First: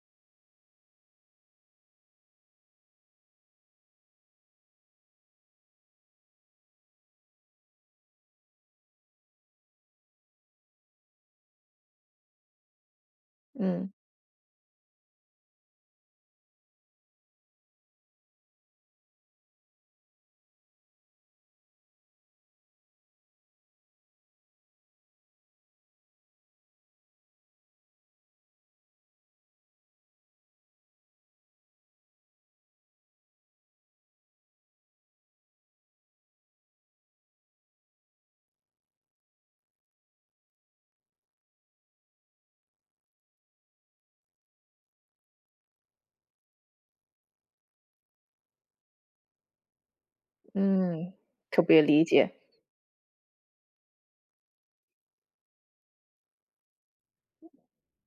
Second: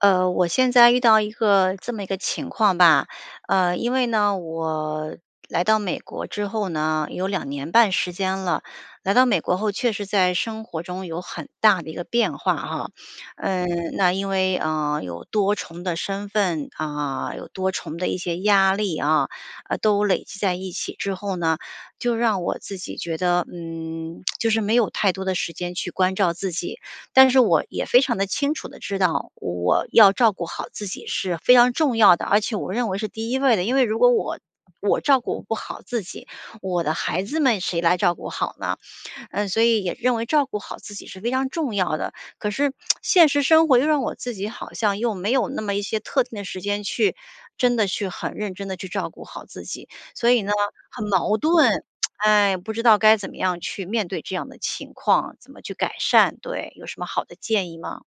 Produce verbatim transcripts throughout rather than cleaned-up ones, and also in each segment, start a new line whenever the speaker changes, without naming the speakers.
呃，我现在遇到一个这么一个情况吧，呃，因为呢，我来到美国之后呢，有两年半时间了，来到美国后，确实在生活中有很大的一个变化哈。嗯，
嗯。
那因为，呃，有多重的身份啊，有多重的一些压力啊，呃，都累积在一起之后呢，就让我自己觉得，嗯，就是没有太多的时间去关照自己。但是我也非常地清楚地知道，我要照顾好自己是非常重要的，而且我认为是第一位的，因为如果我我照顾不好自己，我的孩子们谁来照顾好呢？嗯，所以也认为照顾好自己是非常重要的，可是 现实生活又让我自己好像又没有那么一些特定的时间去真的去很认真地去照顾好自己。所以呢，很
嗯，
矛
特别
盾，
理解。
哎，不知道该怎么样去面对这样的情况，怎么去改善？对，有什么好的建议吗？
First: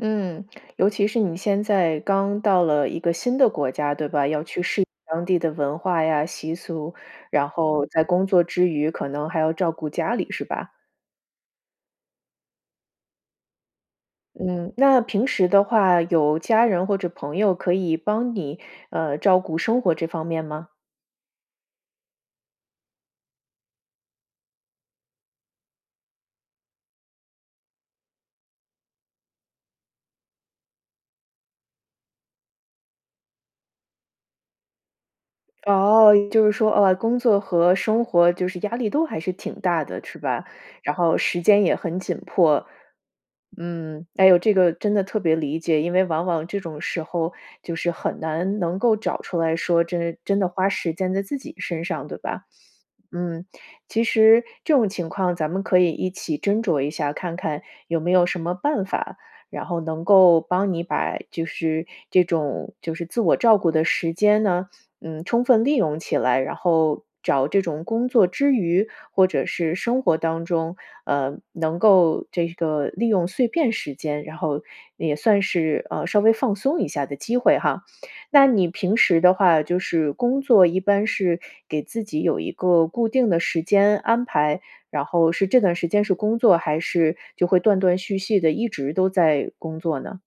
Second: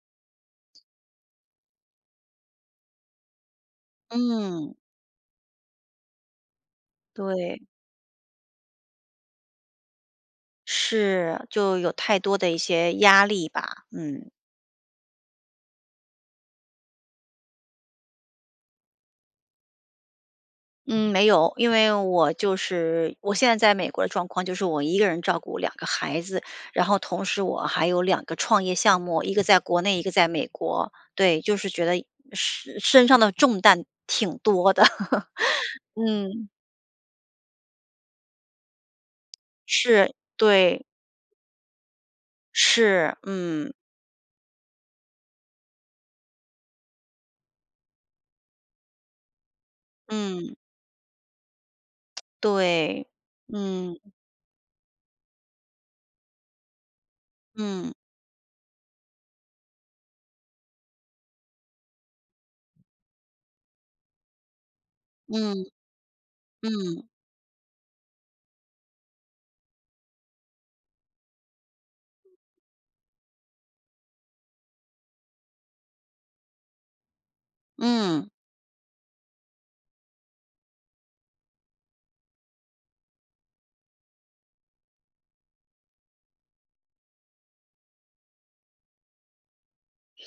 嗯，尤其是你现在刚到了一个新的国家，对吧？要去
嗯。
适应当地的文化呀、习俗，然
对。
后在工作之余，可能还要照顾家里，是吧？
是，就有太多的一些压力吧，嗯。
嗯，那平时的话，有家人或者朋友可以帮你，呃，照顾生活这方面吗？
嗯，没有，因为我就是我现在在美国的状况，就是我一个人照顾两个孩子，然后同时我还有两个创业项目，一个在国内，一个在美国。对，就是觉得身身上的重担挺多的，
哦，就
嗯。
是说，啊，工作和生活就是压力都还是挺大的，
是，
是吧？
对。
然后时间也很紧迫。
是，嗯。
嗯，哎哟，这个真的特别理解，因为往往这种时候，就是很难能够找出来说真真的
嗯。
花时间在自己身上，对 吧？
对，
嗯，
嗯。
其实这种情况咱们可以一起斟酌一下，看看
嗯。
有没有什么办法，然后能够帮你把就是这种就是自我照顾的时间呢，嗯，充
嗯，
分利用起来，然后
嗯。
找这种工作之余，或者是生活当中，呃，能够这个利用碎片时间，然后也算是，呃，稍微放松一下的机会哈。
嗯。
那你平时的话，就是工作一般是给自己有一个固定的时间安排，然后是这段时间是工作，还是就会断断续续地一直都在工作呢？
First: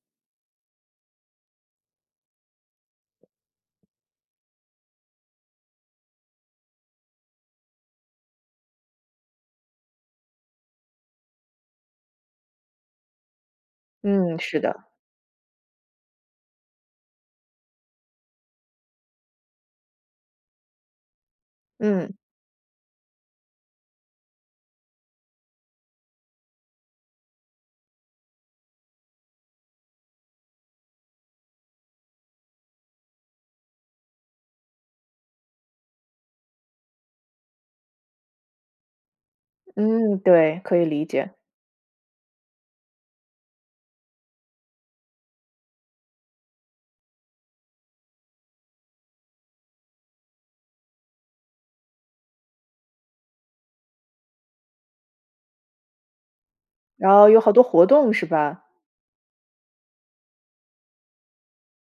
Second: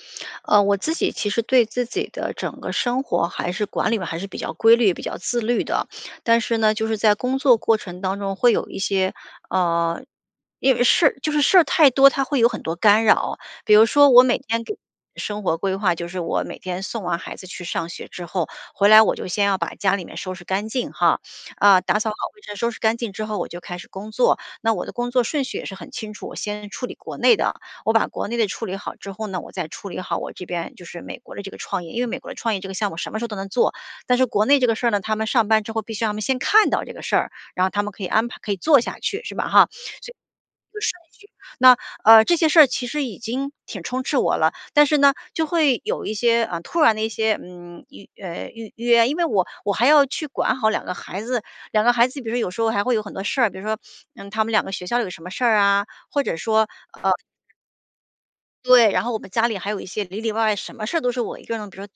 呃，我自己其实对自己的整个生活，还是管理嘛，还是比较规律、比较自律的，但是呢，就是在工作过程当中会有一些呃，因为事儿就是事儿太多，它会有很多干扰。比如说我
嗯，
每
是
天给
的。
生活规划，就是我每天送完孩子去上学之后，回来我就先要把家里面收拾干净哈，呃，打扫
嗯。
好卫生，收拾干净之后我就开始工作。那我的工作顺序也是很清楚，我先处理国内的，我把国内的处理好之后呢，我再处理好我这边就是美国的这个创业。因为美国的创业这个项目什么时候都能做，但是国内这个事儿呢，他们上班之后，必须要让他们先看到这个事儿，然后他们可以安排可以做下去，是吧哈？所以顺序
嗯，对，可以理解。
那，呃，这些事儿其实已经挺充斥我了，但是呢，就会有一些呃，突然的一些嗯，预呃，预约，因为我我还要去管好两个孩子，两个孩子比如说有时候还会有很多事儿，比如说，嗯，他们两个学校有什么事儿啊，或者说，呃
哦，有好多活动是吧？
对，然后我们家里还有一些里里外外什么事儿都是我一个人。比如说，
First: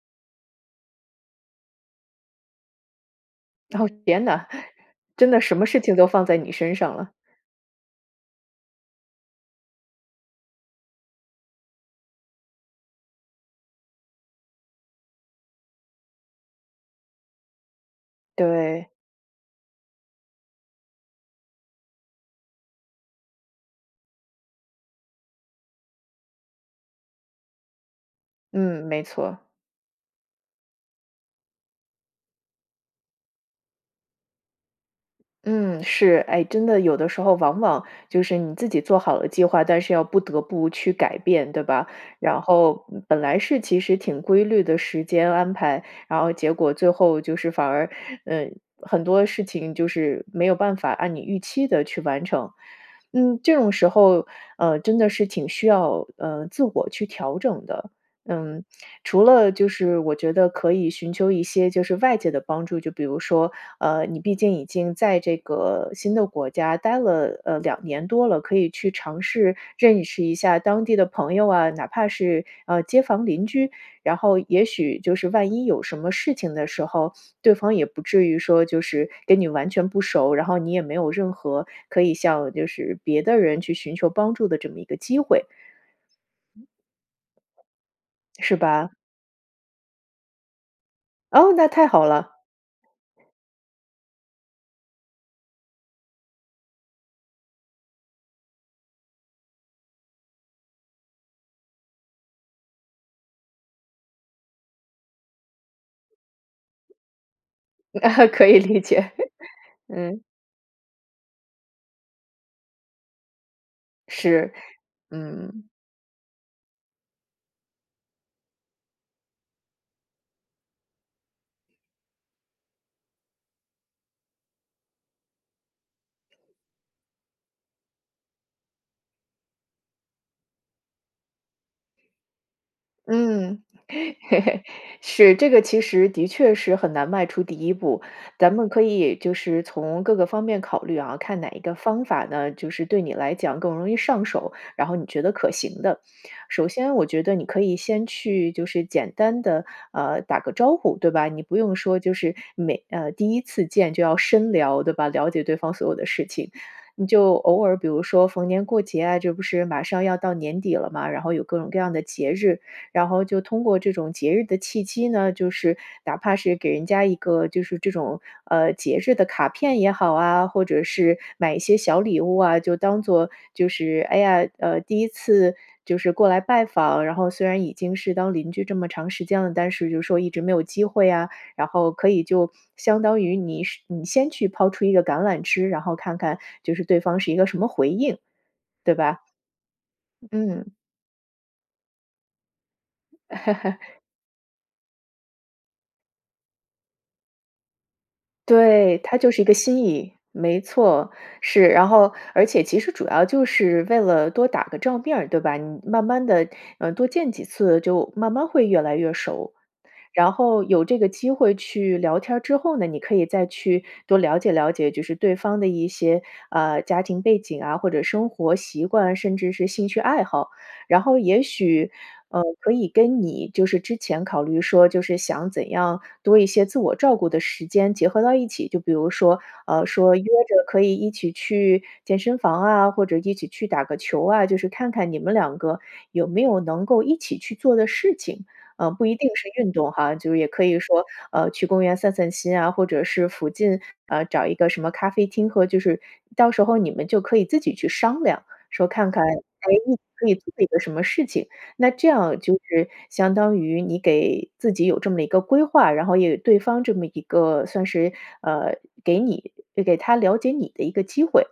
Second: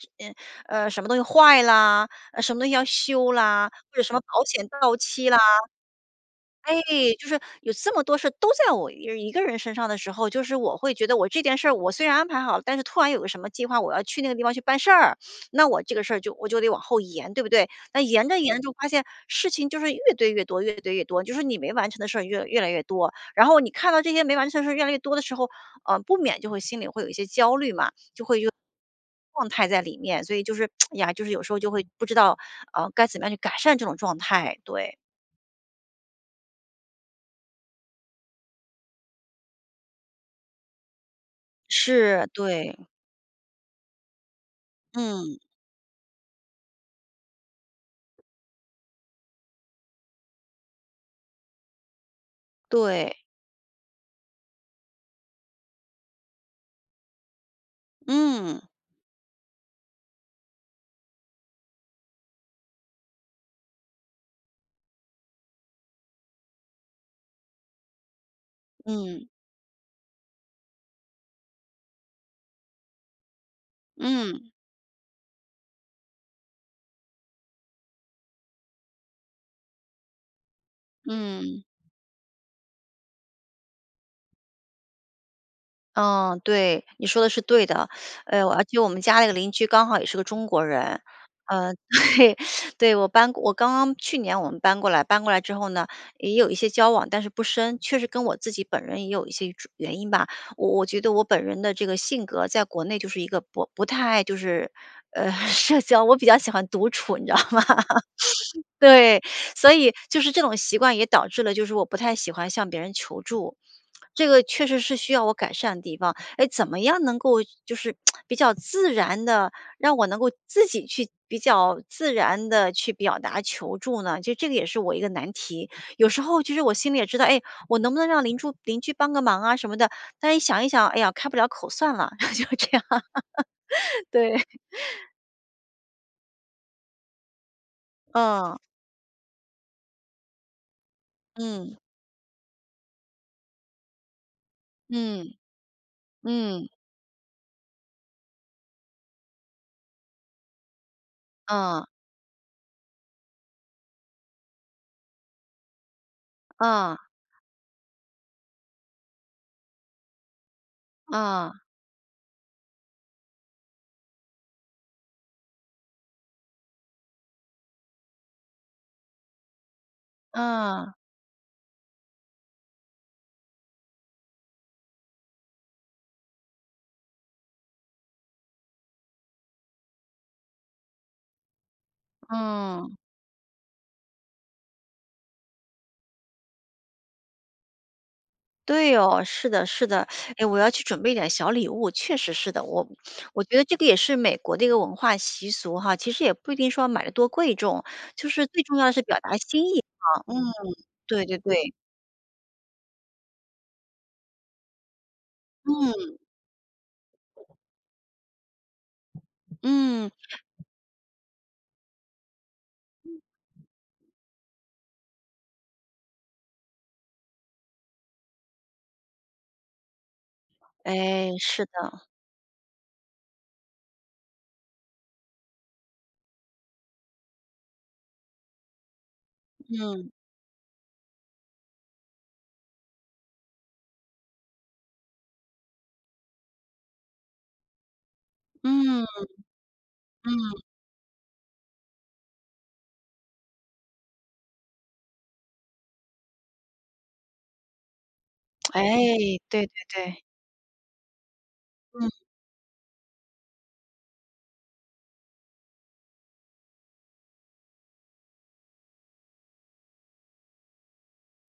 呃，什么东西坏了，呃，什么东西要修啦，
哦，
或者什么
天
保
哪，
险 到期
真
啦。
的什么事情都放在你身
哎，
上了。
就是有这么多事儿，都在我一个一个人身上的时候，就是我会觉得，我这件事儿我虽然安排好了，但是突然有个什么计划，我要去那个地方去办事儿，那我这个事儿就我就得往后延，对不对？那延着延着就发
对。
现，事情就是越堆越多越堆越多，就说你没完成的事儿越来越来越多，然后你看到这些没完成的事越来越多的时候，呃，不免就会心里会有一些焦虑嘛，就会有
嗯，没错。
状态在里面。所以就是 呀，就是有时候就会不知道，呃，该怎么样去改善这种状态，对。
嗯，是。诶，真的有的时候往往就是你自己做好了计划，但是要不得不去改变，对吧？
是，
然
对。
后，嗯，本来是其实挺规律的时间
嗯。
安排，然后结果最后就是反而，嗯，很多事情就是没有办法按你预期的去完成。
对。
嗯，这种时候，呃，真的是挺需要，呃，自我去调整的。嗯，
嗯。
除了就是我觉得可以寻求一些就是外界的帮助，就比如说呃，你毕竟已经在这个新的国家待了，呃，两年多了，可以去尝
嗯。
试认识一下当地的朋友啊，哪怕是，呃，街坊邻居。然后
嗯。
也许就是万一有什么事情的时候，对方也不至于说就是跟你完全不熟儿，然后你也没有任
嗯。
何可以向就是别的人去寻求帮助的这么一个机会。
嗯，对，你说的是对的。哎哟，
是
啊，就我
吧？
们家那个邻居刚好也是个中国人。
哦，那
嗯，
太好
对，
了。
对，我搬我刚刚去年我们搬过来。搬过来之后呢，也有一些交往，但是不深。确实跟我自己本人也有一些种原因吧，我我觉得我本人的这个性格在国内就是一个不不太爱就是，呃，社交，我比较喜欢独处，你知道吗？
可以 理解，
对，所以
嗯。
就是这种习惯也导致了就是我不太喜欢向别人求助，这个
是，
确实是需要我改
嗯。
善的地方。诶，怎么样能够就是 比较自然地让我能够自己去比较自然地去表达求助呢？就这个也是我一个难题。有时候其实我心里也知道，诶，我能不能让邻住邻居帮个忙啊什么的，但是一想一想，哎呀，开不了口，算了，就这样。
嗯。
对。
是，这个其实的确是很难迈出第一步。咱
嗯。
们可以就是从各个方面考虑啊，看哪一个
嗯。
方法呢，就是对你来讲更容易上手，然后你觉得
嗯，
可行的。首
嗯。
先我觉得你可以先去就是简单地，啊，打个招呼，对吧？你不用
啊。
说就是，每呃，第一次见就要深聊，对吧？了解对方所有的事情。
啊。
你就偶尔比如说逢年过节啊，这不是马上要到年底了吗，然后有各
啊。
种各样的节日。然后就通过这种节日的契机呢，就是哪怕是给人家一个就是这种，呃，节日的卡片也好啊，或者
啊。
是买一些小礼物啊，就当做就是，哎呀，呃，第一次就是过来拜访，然后虽然已经是当邻居这么长时间了，但是就是说一直没有机会呀。然后可以就
嗯。
相当于你你先去抛出一个橄榄枝，然后看看就是对方是一个什么回应，对
对
吧？
哦，是的是的。诶，我
嗯。
要去准备点儿小礼物，确实是的。我我觉得这个也 是美国的一个文化习俗哈，其实也不一定说买得多贵重，就是最重要的
对，
是
它
表
就
达
是一个
心意，
心意。
啊。嗯，
没错，
对对
是。
对。
然后而且其实主要就是为了多打个照面儿对吧，你慢
嗯。
慢地，呃，多见几次就慢慢会越来越熟儿。
嗯。
然后有这个机会去聊天儿之后呢，你可以再去多了解了解，就是对方的一些，啊，家庭背景啊，或者生活习惯，甚至是兴趣爱好。然后
诶，
也
是
许，
的。
呃，可以跟你就是之前考虑说就是想怎样多一些自我照顾的时间结合到一起。就比如说呃，
嗯。
说约着可以一起去健身房啊，或者一起去打个球啊。就是看看你们两个有没有能够一起去做的事情，啊，
嗯，
不一定是运动哈，就是也
嗯。
可以说，呃，去公园散散心啊，或者是附近，啊，找一个什么咖啡厅和就是到时候你们就可以自己去商量 说看看诶，
诶，对对
你
对。
可以做一个什么事情，那这
嗯。
样就是相当于你给自己有这么一个规划，然后也对方这么一个算是呃，给你给他了解你的一个机会。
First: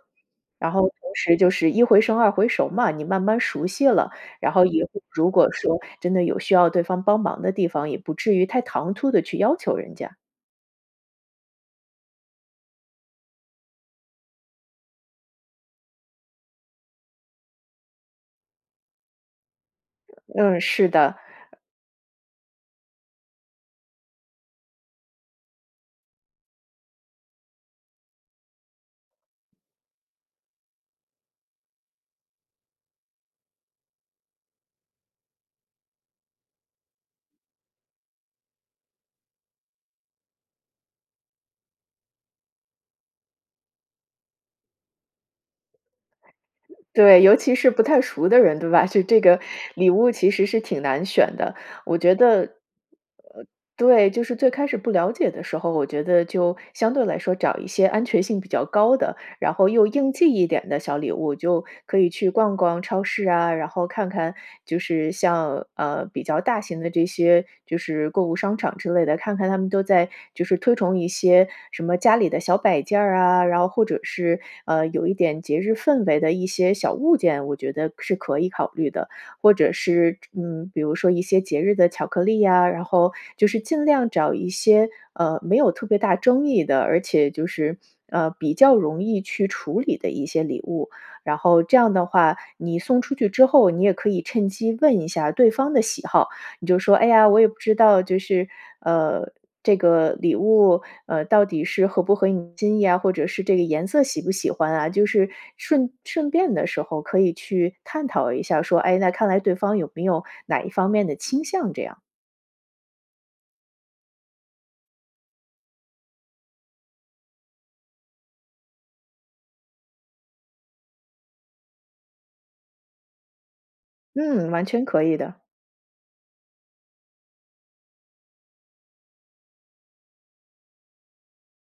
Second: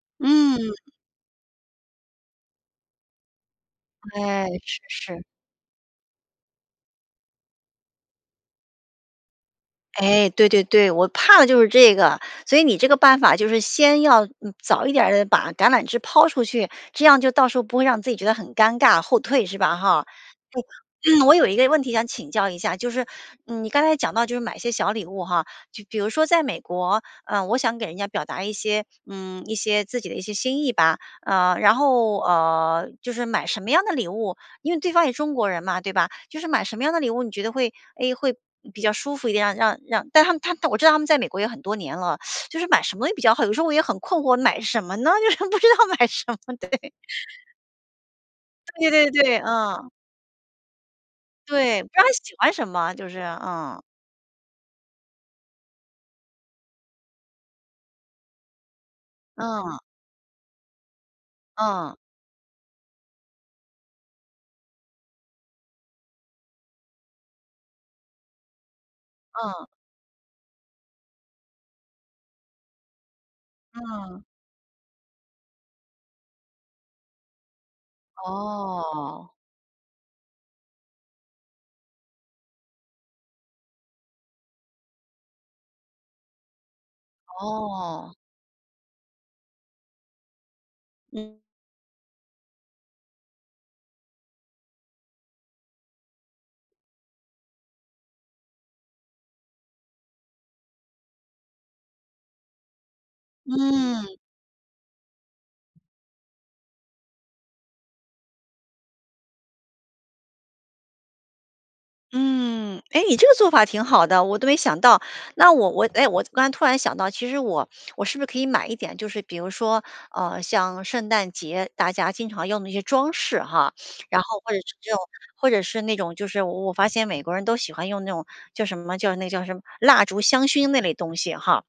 然
嗯。
后同时就是一回生二回熟儿嘛。你慢慢熟悉了，
哎，
然后
是，
也 [unintelligible]
是。
如果说真的有需要对方帮忙的地方，也不至于太唐突地去要求人家。
哎，对对对，我怕的就是这个，所以你这个办法就是先要嗯，早一点儿地把橄榄枝抛出去，这样就到时候不会让自己觉得很尴尬，后退，是吧哈？
嗯，是的。
对，我有一个问题想请教一下，就是，嗯，你刚才讲到就是买些小礼物哈，就比如说在美国，呃，我想给人家表达一些嗯，一些自己的一些心意吧。啊，然后，呃，就是买什么样的礼物因为对方也中国人嘛，对吧？就是买什么样的礼物，你觉得会诶，会比较舒服一点啊？让让但他他我知道他们在美国也很多年了，就是买什么也比较好？有的时候我也很困惑买什么呢，就是不知道买什么，对。
对，尤其是不太熟的人，对吧，
对，
就
对，
这
对，
个
啊。
礼物其实是挺难选的。
对，不知
我
道
觉得
喜
呃，
欢什么，就是嗯。
对。就是最开始不了解的时候，我觉得就相对来说找一些安全性比较高的，然后
嗯。
又应季一点的小礼物。就
嗯。
可以去逛逛超市啊，然后看看就是像，呃，比较大型的这些就是购物商场之类的，看看它
嗯。
们都在就是推崇一些什么家里的小摆件儿啊，然后或者
嗯。
是，呃，有一点节日氛围的一些小物件，我觉得是可以考虑的。
哦。
或者是嗯，比如说一些节日的巧克力呀，然后就是尽量找一些，呃，没有特别大争议的，而且就是，
哦。
呃，比较容易去处理的一些礼物。
嗯。
然后这样的话，你送出去之后，你也可以趁机问一下对方的喜好。你就说：“哎呀，我也不知道，就是呃，这个礼物，呃，到底是合不合你心意呀？”或者是“这个颜色
嗯。
喜不喜欢啊？”就是顺顺便的时候可以去探讨一下说，哎，那看来对方有没有哪一方面的倾向这样。
嗯，诶，你这个做法挺好的，我都没想到。那我我诶，我刚突然想到，其实我我是不是可以买一点，就是比如说，呃，像圣诞节，大家经常用的一些装饰哈。然后
嗯，
或者
完
是
全
这种
可以的。
或者是那种就是我我发现美国人都喜欢用那种叫什么叫那叫什么？蜡烛香薰那类东西哈。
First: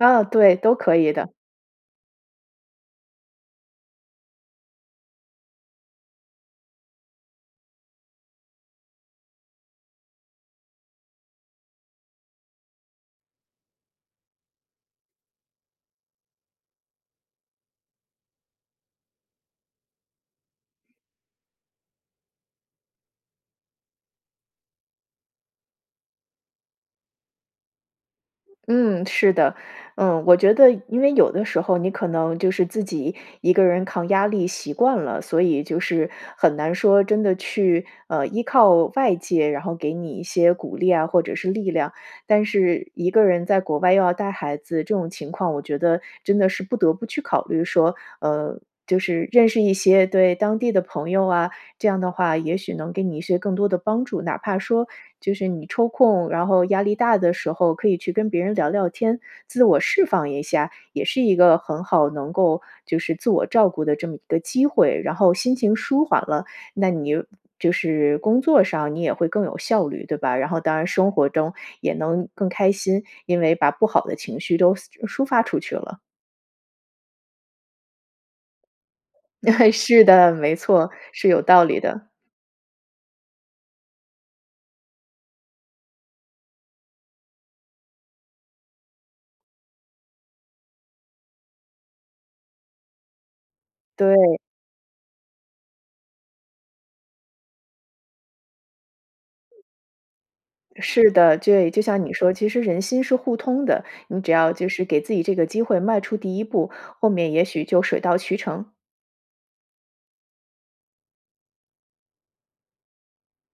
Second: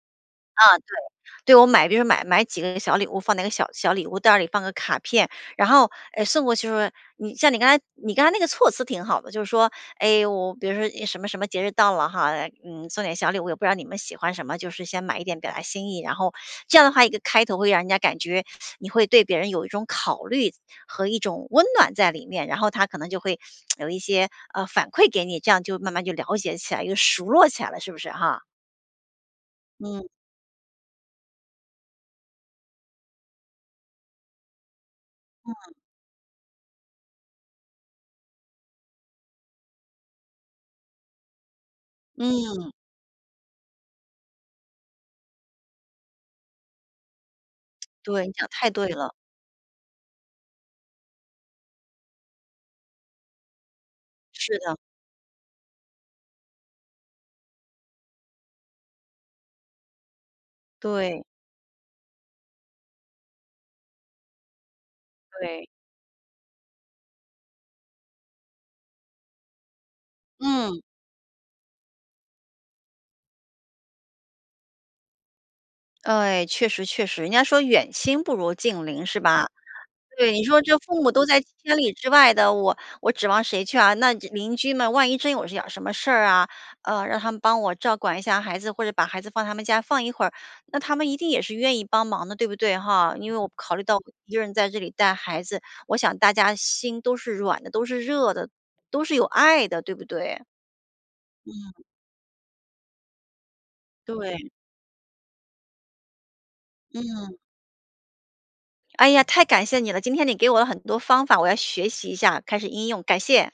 啊对，都
啊，对。
可以的。
对，我买比如说买买几个小礼物放那个小小礼物袋儿里，放个卡片，然后，诶，送过去时候，你像你刚才你刚才那个措辞挺好的，就是说：“诶，我比如说一什么什么节日到了哈，呃，嗯，送点小礼物，也不知道你们喜欢什么，就是先买一点表达心意。”然后这样的话，一个开头会让人家感觉，你会对别人有一种考虑和一种温暖在里面，然后他可能就会 有一些，呃，反馈给你，这样就慢慢就了解起来，就熟络起来了，是不是，哈？
嗯，是的，
嗯。
嗯，我觉得因为有的时候你可能就是自己一个人抗压力习惯了，所以
嗯。
就是很难说真的去，呃，依靠外界，然后给你一些鼓励啊，或者是力量。但
嗯。
是一个人在国外又要带孩子，这种情况我觉得真的是不得不去考虑，说，
对，你讲
呃，
太对
就
了。
是认识一些，对，当地的朋友啊，这样的话也许能给你一些更多的帮助。哪
是
怕
的。
说就是你抽空，然后压力大的时候，可以去跟别人聊聊天，自我释放一下，也是
对。
一个很好能够，就是自我照顾的这么一个机会。然后心
对。
情舒缓了，那你就是工作上你也会更有效率，对吧？然后当
嗯。
然生活中也能更开心，因为把不好的情绪都散抒发出去了。
对，确实确实，人家说远亲不如近邻，是吧？
是
对，
的，
你
没
说这
错，
父母都
是
在
有道
千
理
里
的。
之外的，我我指望谁去啊？那这邻居们万一真有一点儿什么事儿啊，呃，让他们帮我照管一下孩子，或者把孩子放他们家放一会儿，那他们一定也是愿意帮忙的，对不对，哈？因为我考虑到一
对。
个人在这里带孩子，我想大家心都是软的、都是热的、都是有爱的，对不对？
是的，对，
嗯。
就像你说，其实人心是互通的，你只
对。
要就是给自己这个机会迈出第一步，后面
嗯。
也许就水到渠成。
哎呀，太感谢你了！今天你给我了很多方法，我要学习一下，开始应用，感谢。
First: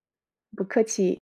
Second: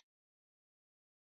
不客气。